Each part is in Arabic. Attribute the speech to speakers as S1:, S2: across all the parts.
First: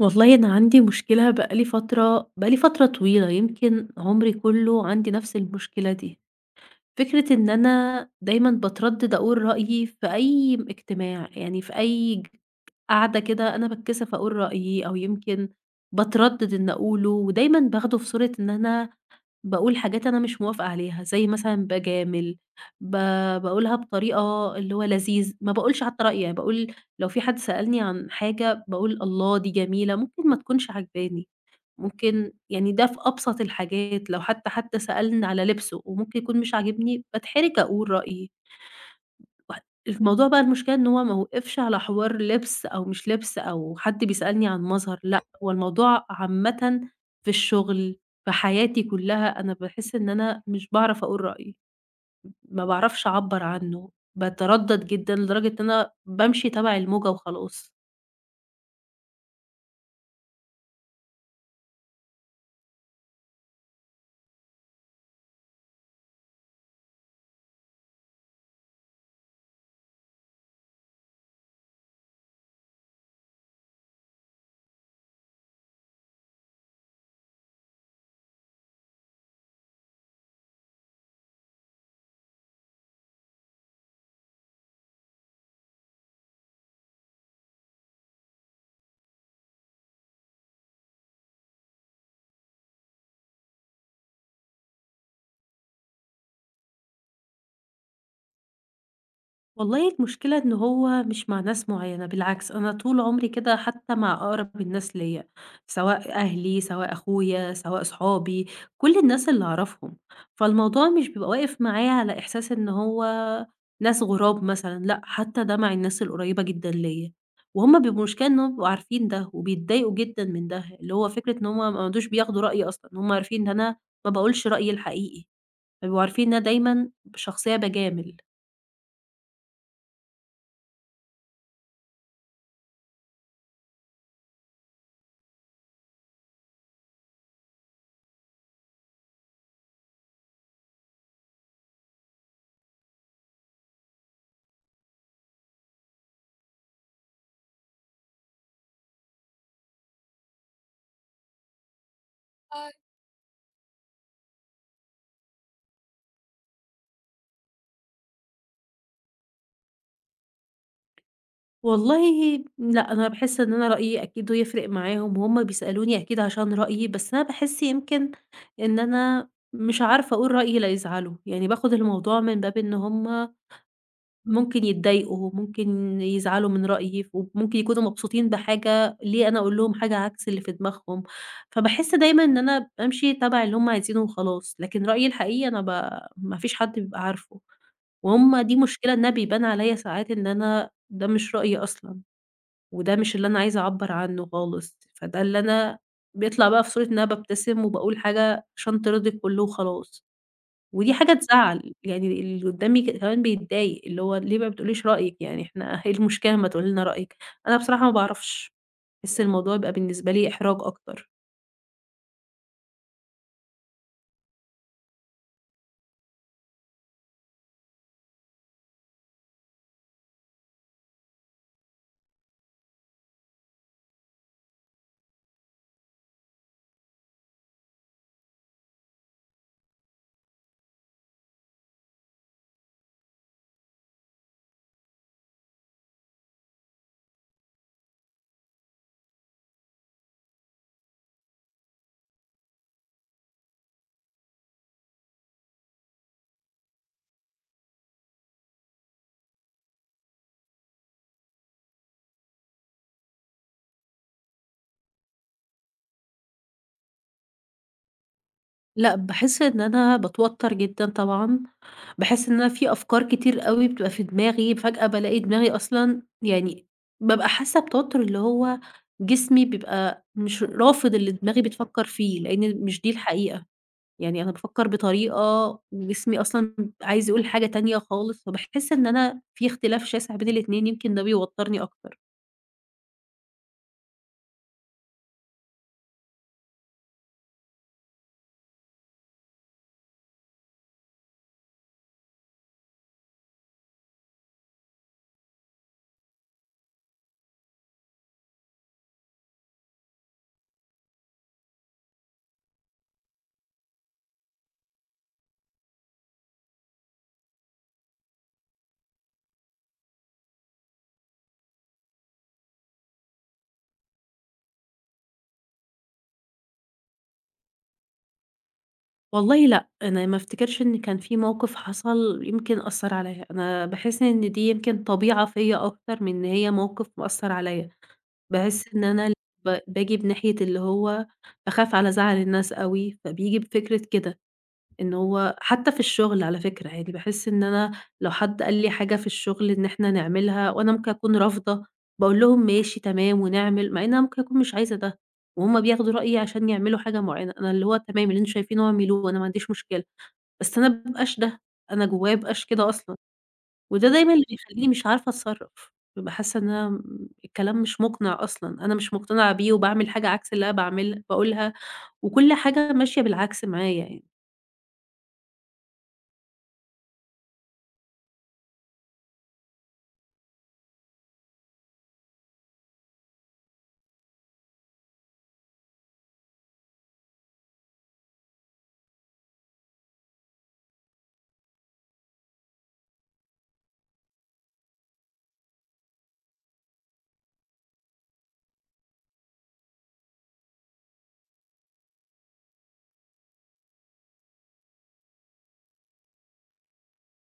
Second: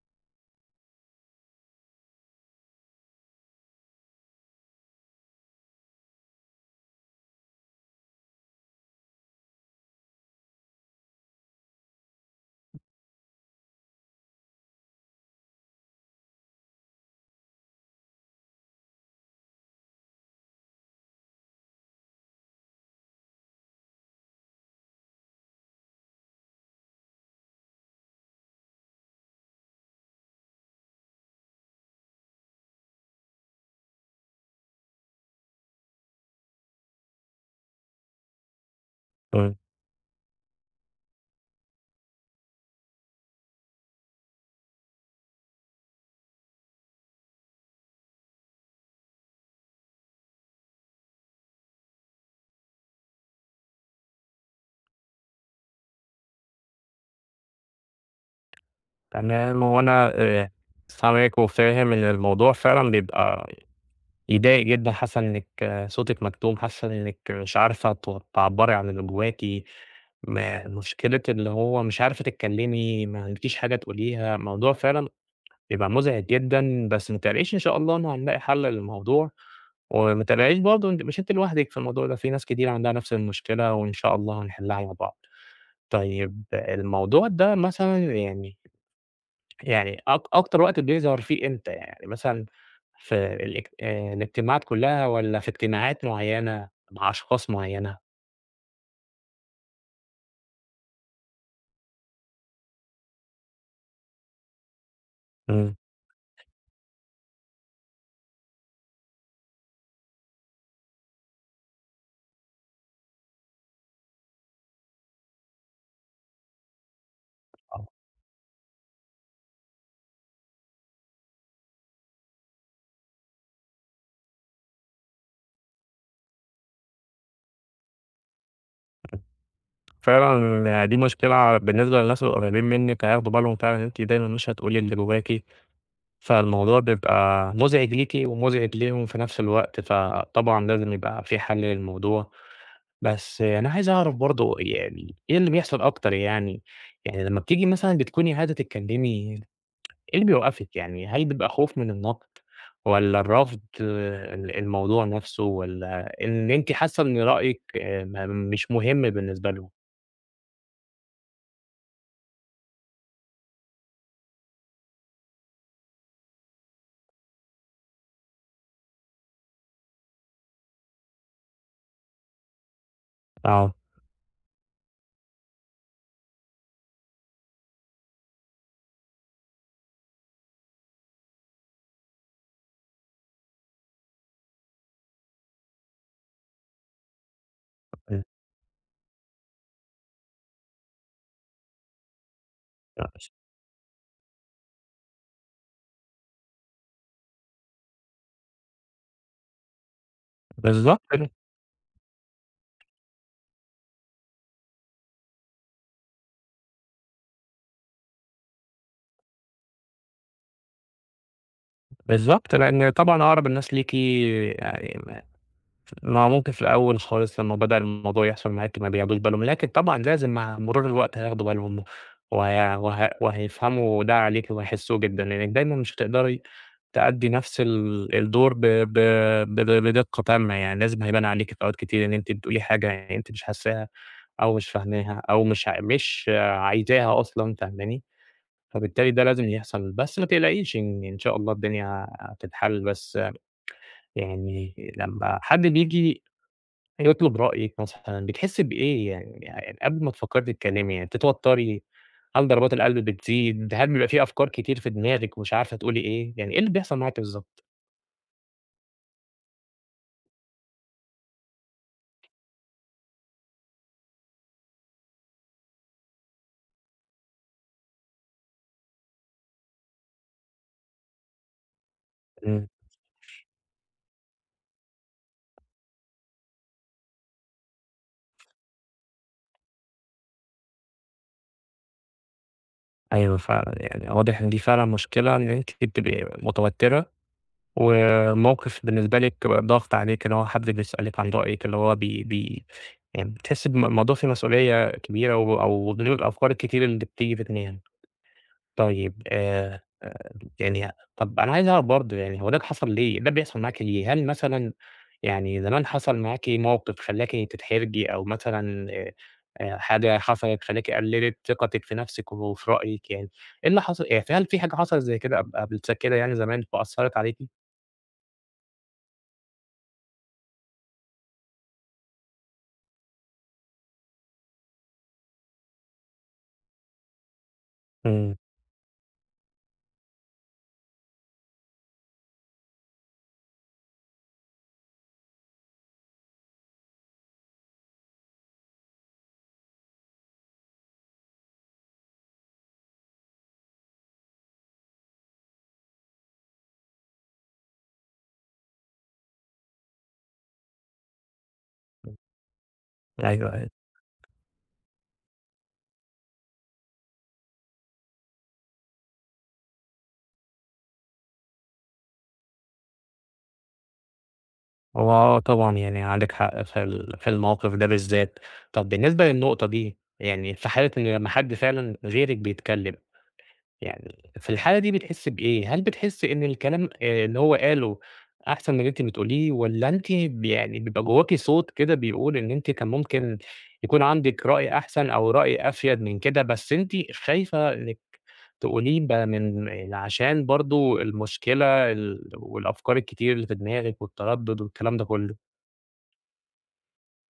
S1: والله أنا عندي مشكلة بقى لي فترة طويلة، يمكن عمري كله عندي نفس المشكلة دي. فكرة إن أنا دايمًا باتردد أقول رأيي في أي اجتماع، يعني في أي قعدة كده أنا باتكسف أقول رأيي أو يمكن باتردد إن أقوله، ودايمًا باخده في صورة إن أنا باقول حاجات أنا مش موافقة عليها، زي مثلًا باجامل، ب باقولها بطريقة اللي هو لذيذ، ما باقولش حتى رأيي، يعني باقول لو في حد سألني عن حاجة باقول الله دي جميلة، ممكن ما تكونش عاجباني. ممكن يعني ده في أبسط الحاجات، لو حتى سألني على لبسه وممكن يكون مش عاجبني، باتحرج أقول رأيي.
S2: إمم،
S1: وح الموضوع بقى المشكلة إن هو ما وقفش على حوار لبس أو مش لبس أو حد بيسألني عن مظهر، لأ، هو الموضوع عامةً في الشغل، في حياتي كلها، أنا باحس إن أنا مش باعرف أقول رأيي، ما باعرفش أعبّر عنه، باتردد جدًا لدرجة إن أنا بامشي تبع الموجة وخلاص.
S2: تمام، وأنا سامعِك وفاهم إن الموضوع فعلًا بيبقى يضايق جدًا، حاسة إنِّك صوتِك مكتوم، حاسة إنِّك مش عارفة تعبّري عن اللي جواكِ، ما مشكلة اللي هو مش عارفة تتكلّمي، ما عندكيش حاجة تقوليها، الموضوع فعلًا بيبقى مُزعج جدًا، بس ما تقلقيش إن شاء الله إنه هنلاقي حَل للموضوع، وما تقلقيش برضه أنتِ مش أنتِ لوحدِك في الموضوع ده، في ناس كتير عندها نَفْس المشكلة وإن شاء الله هنحلّها مع بعض. طيب الموضوع ده مثلًا يعني يعني أك أكتر وقت بيظهر فيه إمتى يعني مثلًا في الاجتماعات كلّها والّا في اجتماعات معيّنة مع أشخاص معيّنة؟
S1: والله المشكلة إن هو مش مع ناس معيّنة، بالعكس أنا طول عمري كده حتى مع أقرب الناس ليّا،
S2: إمم.
S1: سواء أهلي، سواء أخويا، سواء صحابي، كل الناس اللي أعرفهم، فالموضوع مش بيبقى واقف معايا على إحساس إن هو ناس غراب مثلًا، لأ حتى ده مع الناس القريبة جدًا ليّا،
S2: آه.
S1: وهُم بيبقوا المشكلة إنّهم بيبقوا عارفين ده وبيتضايقوا جدًا من ده، اللي هو فكرة إن هُم ما يقعدوش بياخدوا رأيي أصلًا، هُم عارفين إن أنا ما باقولش رأيي الحقيقي، فبيبقوا عارفين إن أنا دايمًا شخصية باجامل.
S2: فعلًا دي مشكلة بالنسبة للناس القريبين منِّك هياخدوا بالهم فعلًا إن أنتِ دايمًا مش هتقولي اللي جواكِ، فالموضوع بيبقى مُزعج ليكِ ومُزعج ليهم في نفس الوقت، فطبعًا لازم يبقى في حل للموضوع. بس أنا عايز أعرف برضه يعني إيه اللي بيحصل أكتر يعني؟ يعني لمّا بتيجي مثلًا بتكوني عايزة تتكلّمي إيه اللي بيوقفِك يعني؟ هل بيبقى خوف من النقد والّا الرفض الموضوع نفسه والّا إن أنتِ حاسة إن رأيِك ما مش مهم بالنسبة لهم؟
S1: والله لأ، أنا باحس إن أنا رأيي أكيد يفرق معاهم، وهُم بيسألوني أكيد عشان رأيي، بس أنا باحس يمكن إن أنا مش عارفة أقول رأيي لا يزعلوا، يعني باخد الموضوع من باب إن هُم
S2: آه،
S1: ممكن يتضايقوا، ممكن يزعلوا من رأيي، وممكن يكونوا مبسوطين بحاجة، ليه أنا أقول لهم حاجة عكس اللي في دماغهم؟ فباحس دايمًا إن أنا بامشي تبع اللي هُم عايزينه وخلاص، لكن رأيي الحقيقي أنا ما فيش حد بيبقى عارفه،
S2: امم،
S1: وهُم دي مشكلة إنها بيبان عليَّ ساعات إن أنا ده مش رأيي أصلًا. وده مش اللي أنا عايزة أعبّر عنّه خالص، فده اللي أنا بيطلع بقى في صورة إن أنا بابتسم وباقول حاجة عشان ترضي الكل وخلاص، ودي
S2: بالضبط
S1: حاجة
S2: كده،
S1: تزعّل، يعني اللي قدّامي كمان بيتضايق، اللي هو ليه ما بتقوليش رأيِك يعني إحنا إيه المشكلة أمّا تقولي لنا رأيِك؟ أنا بصراحة ما باعرفش، باحس الموضوع بيبقى بالنسبة لي إحراج أكتر.
S2: بالضبط، لإن طبعًا أقرب الناس ليكِ يعني ما هو ممكن في الأول خالص لمّا بدأ الموضوع يحصل معاكِ ما بياخدوش بالهم، لكن طبعًا لازم مع مرور الوقت هياخدوا بالهم وهيفهموا ده عليكِ وهيحسوه جدًا، لإنِّك دايمًا مش هتقدري تأدّي نفس الدور بدقة تامة، يعني لازم هيبان عليكِ في أوقات كتير إن أنتِ بتقولي حاجة يعني أنتِ مش حاسّاها أو مش فاهماها أو مش عايزاها أصلًا، فاهماني؟ فبالتالي ده لازم يحصل، بس ما تقلقيش إن شاء الله الدنيا هتتحل، بس يعني لمّا حد بييجي يطلب رأيِك مثلًا بتحسّي بإيه يعني قبل ما تفكّري تتكلّمي يعني بتتوتّري، هل ضربات القلب بتزيد، هل بيبقى في أفكار كتير في دماغِك ومش عارفة تقولي إيه، يعني إيه اللي بيحصل معاكِ بالضبط؟
S1: لأ، باحس إن أنا باتوتر جدًا طبعًا، باحس إن أنا في أفكار كتير أوي بتبقى في دماغي، فجأة بالاقي دماغي أصلًا يعني بابقى حاسة بتوتر اللي هو جسمي بيبقى مش رافض اللي دماغي بتفكر فيه، لإن مش دي الحقيقة، يعني أنا بافكر بطريقة وجسمي أصلًا عايز يقول حاجة تانية خالص، فباحس إن أنا في اختلاف شاسع بين الاتنين يمكن ده بيوترني أكتر.
S2: أيوه فعلًا، يعني واضح إن دي فعلًا مشكلة إن أنتِ بتبقي متوتّرة، والموقف بالنسبة لِك ضاغط عليكِ، اللي هو حد بيسألِك عن رأيِك، اللي هو بي بي يعني بتحسّي الموضوع فيه مسؤولية كبيرة أو غير الأفكار الكتير اللي بتيجي في دماغِك. طيب يعني طَب أنا عايز أعرف برضه يعني هو ده حصل ليه؟ ده بيحصل معاكِ ليه؟ هل مثلًا يعني زمان حصل معاكِ موقف خلّاكِ تتحرجي أو مثلًا حاجة حصلت خلّاكِ قلِّلِت ثقتِك في نَفْسِك وفي رأيِك يعني، إيه اللي حصل يعني هل في حاجة حصلت زي كده قبل كده يعني زمان فأثّرت عليكِ؟
S1: والله لأ، أنا ما أفتكرش إن كان في موقف حصل يمكن أثّر عليَّ، أنا باحس إن دي يمكن طبيعة فيَّ أكتر من إن هي موقف مأثّر عليَّ،
S2: إمم.
S1: باحس إن أنا باجي بناحية اللي هو باخاف على زعل الناس أوي، فبييجي بفكرة كده. إن هو حتى في الشغل على فكرة، يعني باحس إن أنا لو حد قال لي حاجة في الشغل إن إحنا نعملها وأنا ممكن أكون رافضة، باقول لهم ماشي تمام ونعمل، مع إن أنا ممكن أكون مش عايزة ده، وهُم بياخدوا رأيي عشان يعملوا حاجة معيّنة، أنا اللي هو تمام اللي أنتم شايفينه اعملوه أنا ما عنديش مشكلة، بس أنا ما بابقاش ده، أنا جوايا ما بابقاش كده أصلًا،
S2: أيوه، أيوه.
S1: وده دايمًا اللي بيخلّيني مش عارفة أتصرّف، بابقى حاسة إن أنا الكلام مش مقنع أصلًا، أنا مش مقتنعة بيه وباعمل حاجة عكس اللي أنا باعمل باقولها، وكل حاجة ماشية بالعكس معايا يعني.
S2: هو طبعًا، يعني عندِك حق في الموقف ده بالذات. طَب بالنسبة للنقطة دي، يعني في حالة إن لمّا حد فعلًا غيرِك بيتكلِّم يعني في الحالة دي بتحسّي بإيه؟ هل بتحسّي إن الكلام اللي هو قاله أحسن من اللي أنتِ بتقوليه والّا أنتِ يعني بيبقى جواكِ صوت كده بيقول إن أنتِ كان ممكن يكون عندِك رأي أحسن أو رأي أفيد من كده، بس أنتِ خايفة إنِّك تقوليه ب من ال عشان برضه المشكلة والأفكار الكتير اللي في دماغِك والتردُّد والكلام ده كُلّه؟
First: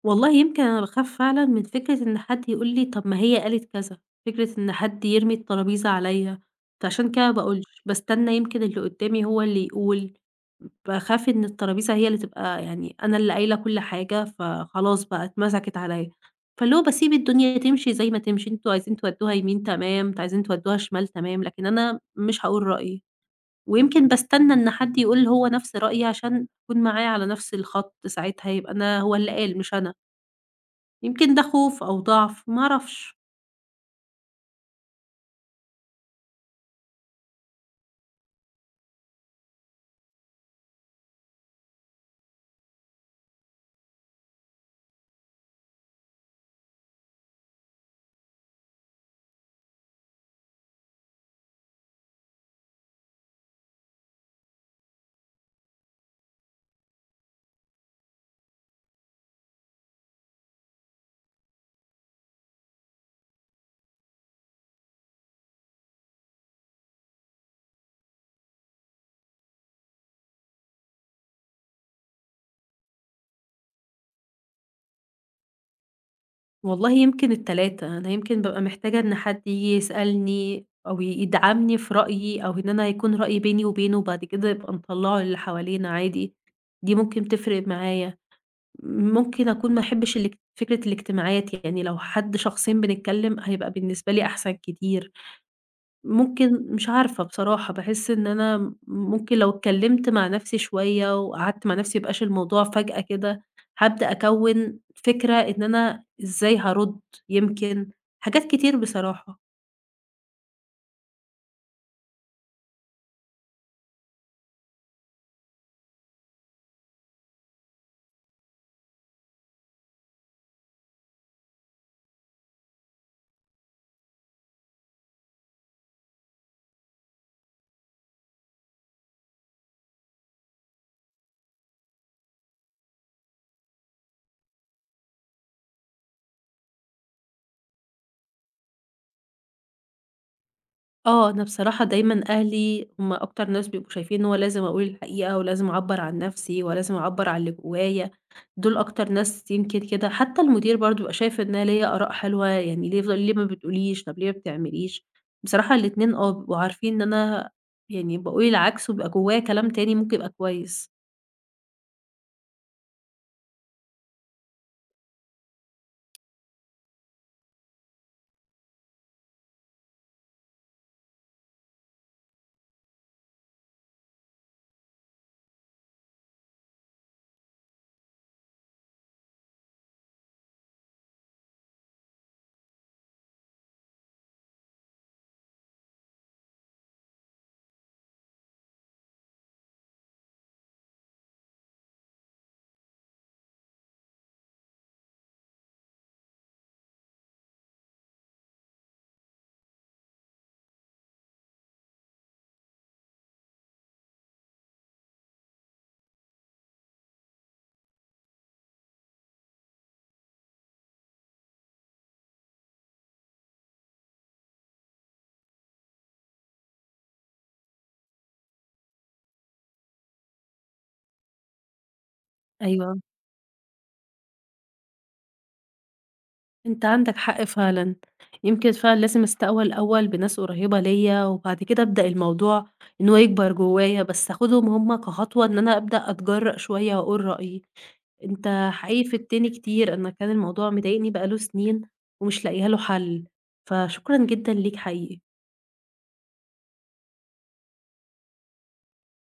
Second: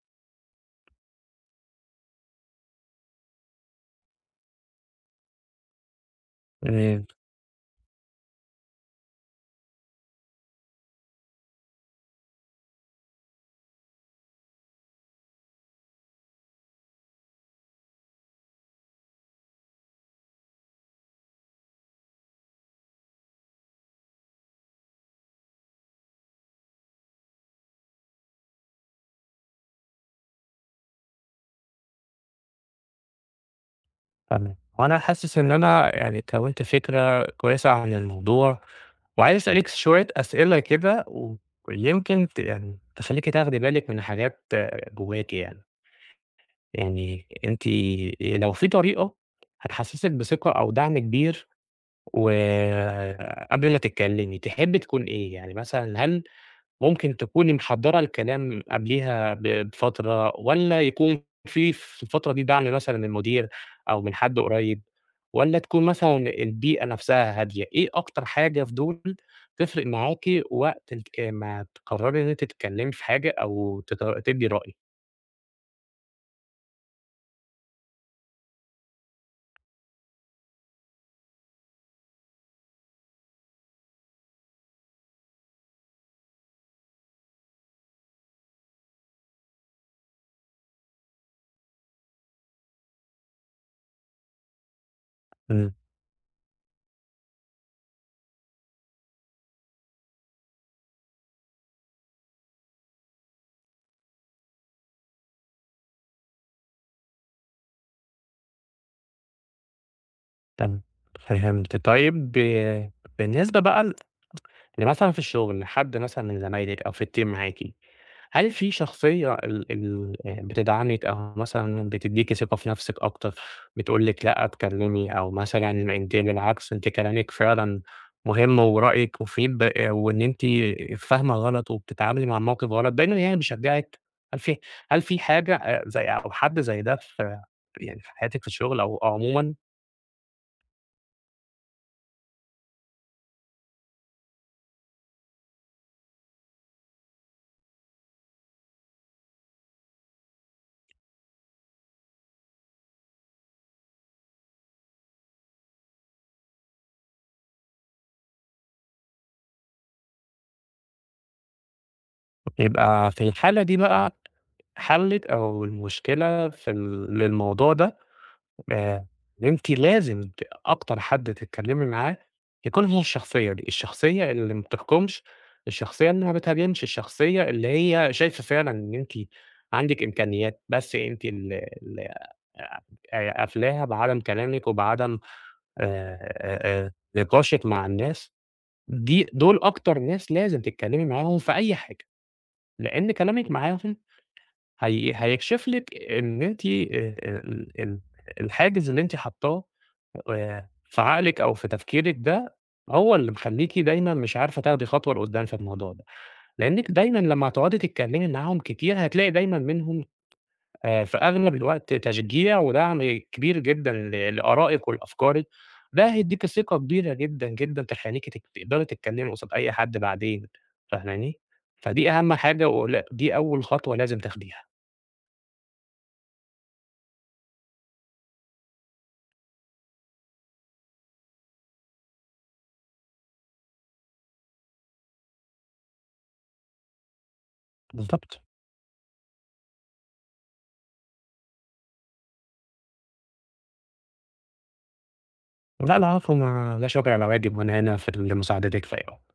S1: والله يمكن أنا باخاف فعلًا من فكرة إن حد يقول لي طَب ما هي قالت كذا، فكرة إن حد يرمي الترابيزة عليّا، فعشان كده ما باقولش، باستنى يمكن اللي قدّامي هو اللي يقول، باخاف إن الترابيزة هي اللي تبقى يعني أنا اللي قايلة كل حاجة، فخلاص بقى اتمسكت عليّا، فاللي هو باسيب الدنيا تمشي زي ما تمشي، أنتم عايزين تودّوها يمين تمام، أنتم عايزين تودّوها شمال تمام، لكن أنا مش هاقول رأيي، ويمكن باستنى إن حد يقول هو نفس رأيي عشان أكون معاه على نفس الخط، ساعتها يبقى أنا هو اللي قال مش أنا. يمكن ده خوف أو ضعف، ما أعرفش،
S2: تمام. وأنا حاسس إن أنا يعني كوِّنت فكرة كويسة عن الموضوع، وعايز أسألِك شوية أسئلة كده ويمكن يعني تخلّيكِ تاخدي بالِك من حاجات جواكِ يعني. يعني أنتِ لو في طريقة هتحسّسِك بثقة أو دعم كبير وقبل ما تتكلمي تحبي تكون إيه؟ يعني مثلًا هل ممكن تكوني محضّرة الكلام قبليها بفترة والّا يكون في الفترة دي دعم مثلًا من المدير أو من حد قريب والّا تكون مثلًا البيئة نفسها هادية؟ إيه أكتر حاجة في دول تفرق معاكِ وقت ما تقرري إن أنتِ تتكلمي في حاجة أو تدّي رأي؟
S1: والله يمكن ال3 أنا يمكن بابقى محتاجة إن حد ييجي يسألني أو يدعمني في رأيي، أو إن أنا يكون رأيي بيني وبينه وبعد كده يبقى نطلّعه للي حوالينا عادي، دي ممكن تفرق معايا. ممكن أكون ما أحبش فكرة الاجتماعات، يعني لو حد شخصين بنتكلم هيبقى بالنسبة لي أحسن كتير.
S2: إمم،
S1: ممكن مش عارفة بصراحة، باحس إن أنا ممكن لو اتكلّمت مع نَفْسي شوية وقعدت مع نَفْسي، ما يبقاش الموضوع فجأة كده، هابدأ أكوِّن فكرة إن أنا إزاي هارُد يمكن، حاجات كتير بصراحة.
S2: تمام، فهمت. طيب بالنسبة بقى يعني مثلًا في الشغل حد مثلًا من زمايلِك أو في الteam معاكِ، هل في شخصية ال ال بتدعمِك أو مثلًا بتدّيكِ ثقة في نفسِك أكتر، بتقول لِك لأ اتكلمي أو مثلًا أنتِ بالعكس أنتِ كلامِك فعلًا مهم ورأيِك مفيد وإن أنتِ فاهمة غلط وبتتعاملي مع الموقف غلط، دايمًا يعني بيشجعِك، هل في هل في حاجة زي أو حد زي ده في يعني في حياتِك في الشغل أو عمومًا؟
S1: آه، أنا بصراحة دايمًا أهلي هُم أكتر ناس بيبقوا شايفين إن هو لازم أقول الحقيقة ولازم أعبّر عن نفسي ولازم أعبّر عن اللي جوايا، دول أكتر ناس يمكن كده. حتى المدير برضه بيبقى شايف إن أنا ليّا آراء حلوة، يعني ليه يفضل ليه ما بتقوليش، طب ليه ما بتعمليش؟ بصراحة الاتنين آه، بيبقوا عارفين إن أنا يعني باقول العكس وبيبقى جوايا كلام تاني ممكن يبقى كويس.
S2: يبقى في الحالة دي بقى حلِّت أو المشكلة في ال للموضوع ده آآ، أنتِ لازم أكتر حد تتكلّمي معاه يكون هو الشخصية دي، الشخصية اللي ما بتحكُمش، الشخصية اللي ما بتهاجمش، الشخصية اللي هي شايفة فعلًا إن أنتِ عندِك إمكانيات، بس أنتِ ال ال قافلاها بعدم كلامِك وبعدم نقاشِك مع الناس، دول أكتر ناس لازم تتكلّمي معاهم في أي حاجة، لإن كلامِك معاهم هيكشف لِك إن أنتِ ال ال الحاجز اللي أنتِ حاطاه في عقلِك أو في تفكيرِك ده، هو اللي مخلّيكِ دايمًا مش عارفة تاخدي خطوة لقدّام في الموضوع ده، لإنِّك دايمًا لمّا هتقعدي تتكلمي معاهم كتير، هتلاقي دايمًا منهم في أغلب الوقت تشجيع ودعم كبير جدًا لآرائِك ولأفكارِك، ده هيدّيكِ ثقة كبيرة جدًا، جدًا تخلّيكِ تقدري تتكلمي قصاد أي حد بعدين، فاهماني؟ فدي أهم حاجة
S1: أيوه.
S2: ولا دي أول خطوة لازم تاخديها.
S1: أنت عندك حق فعلًا، يمكن فعلًا لازم أستقوى الأول بناس قريبة ليّا، وبعد كده أبدأ الموضوع إن هو يكبر جوايا، بس آخدهم هُم كخطوة إن أنا أبدأ أتجرأ شوية وأقول رأيي.
S2: بالضبط.
S1: أنت حقيقي فدتني كتير، أنا كان الموضوع مضايقني بقى له سنين ومش لاقية له حل، فشكرًا جدًا ليك حقيقي.
S2: لأ العفو، ما لا شكر على واجب، وأنا هنا لمساعدتِك في أي وقت.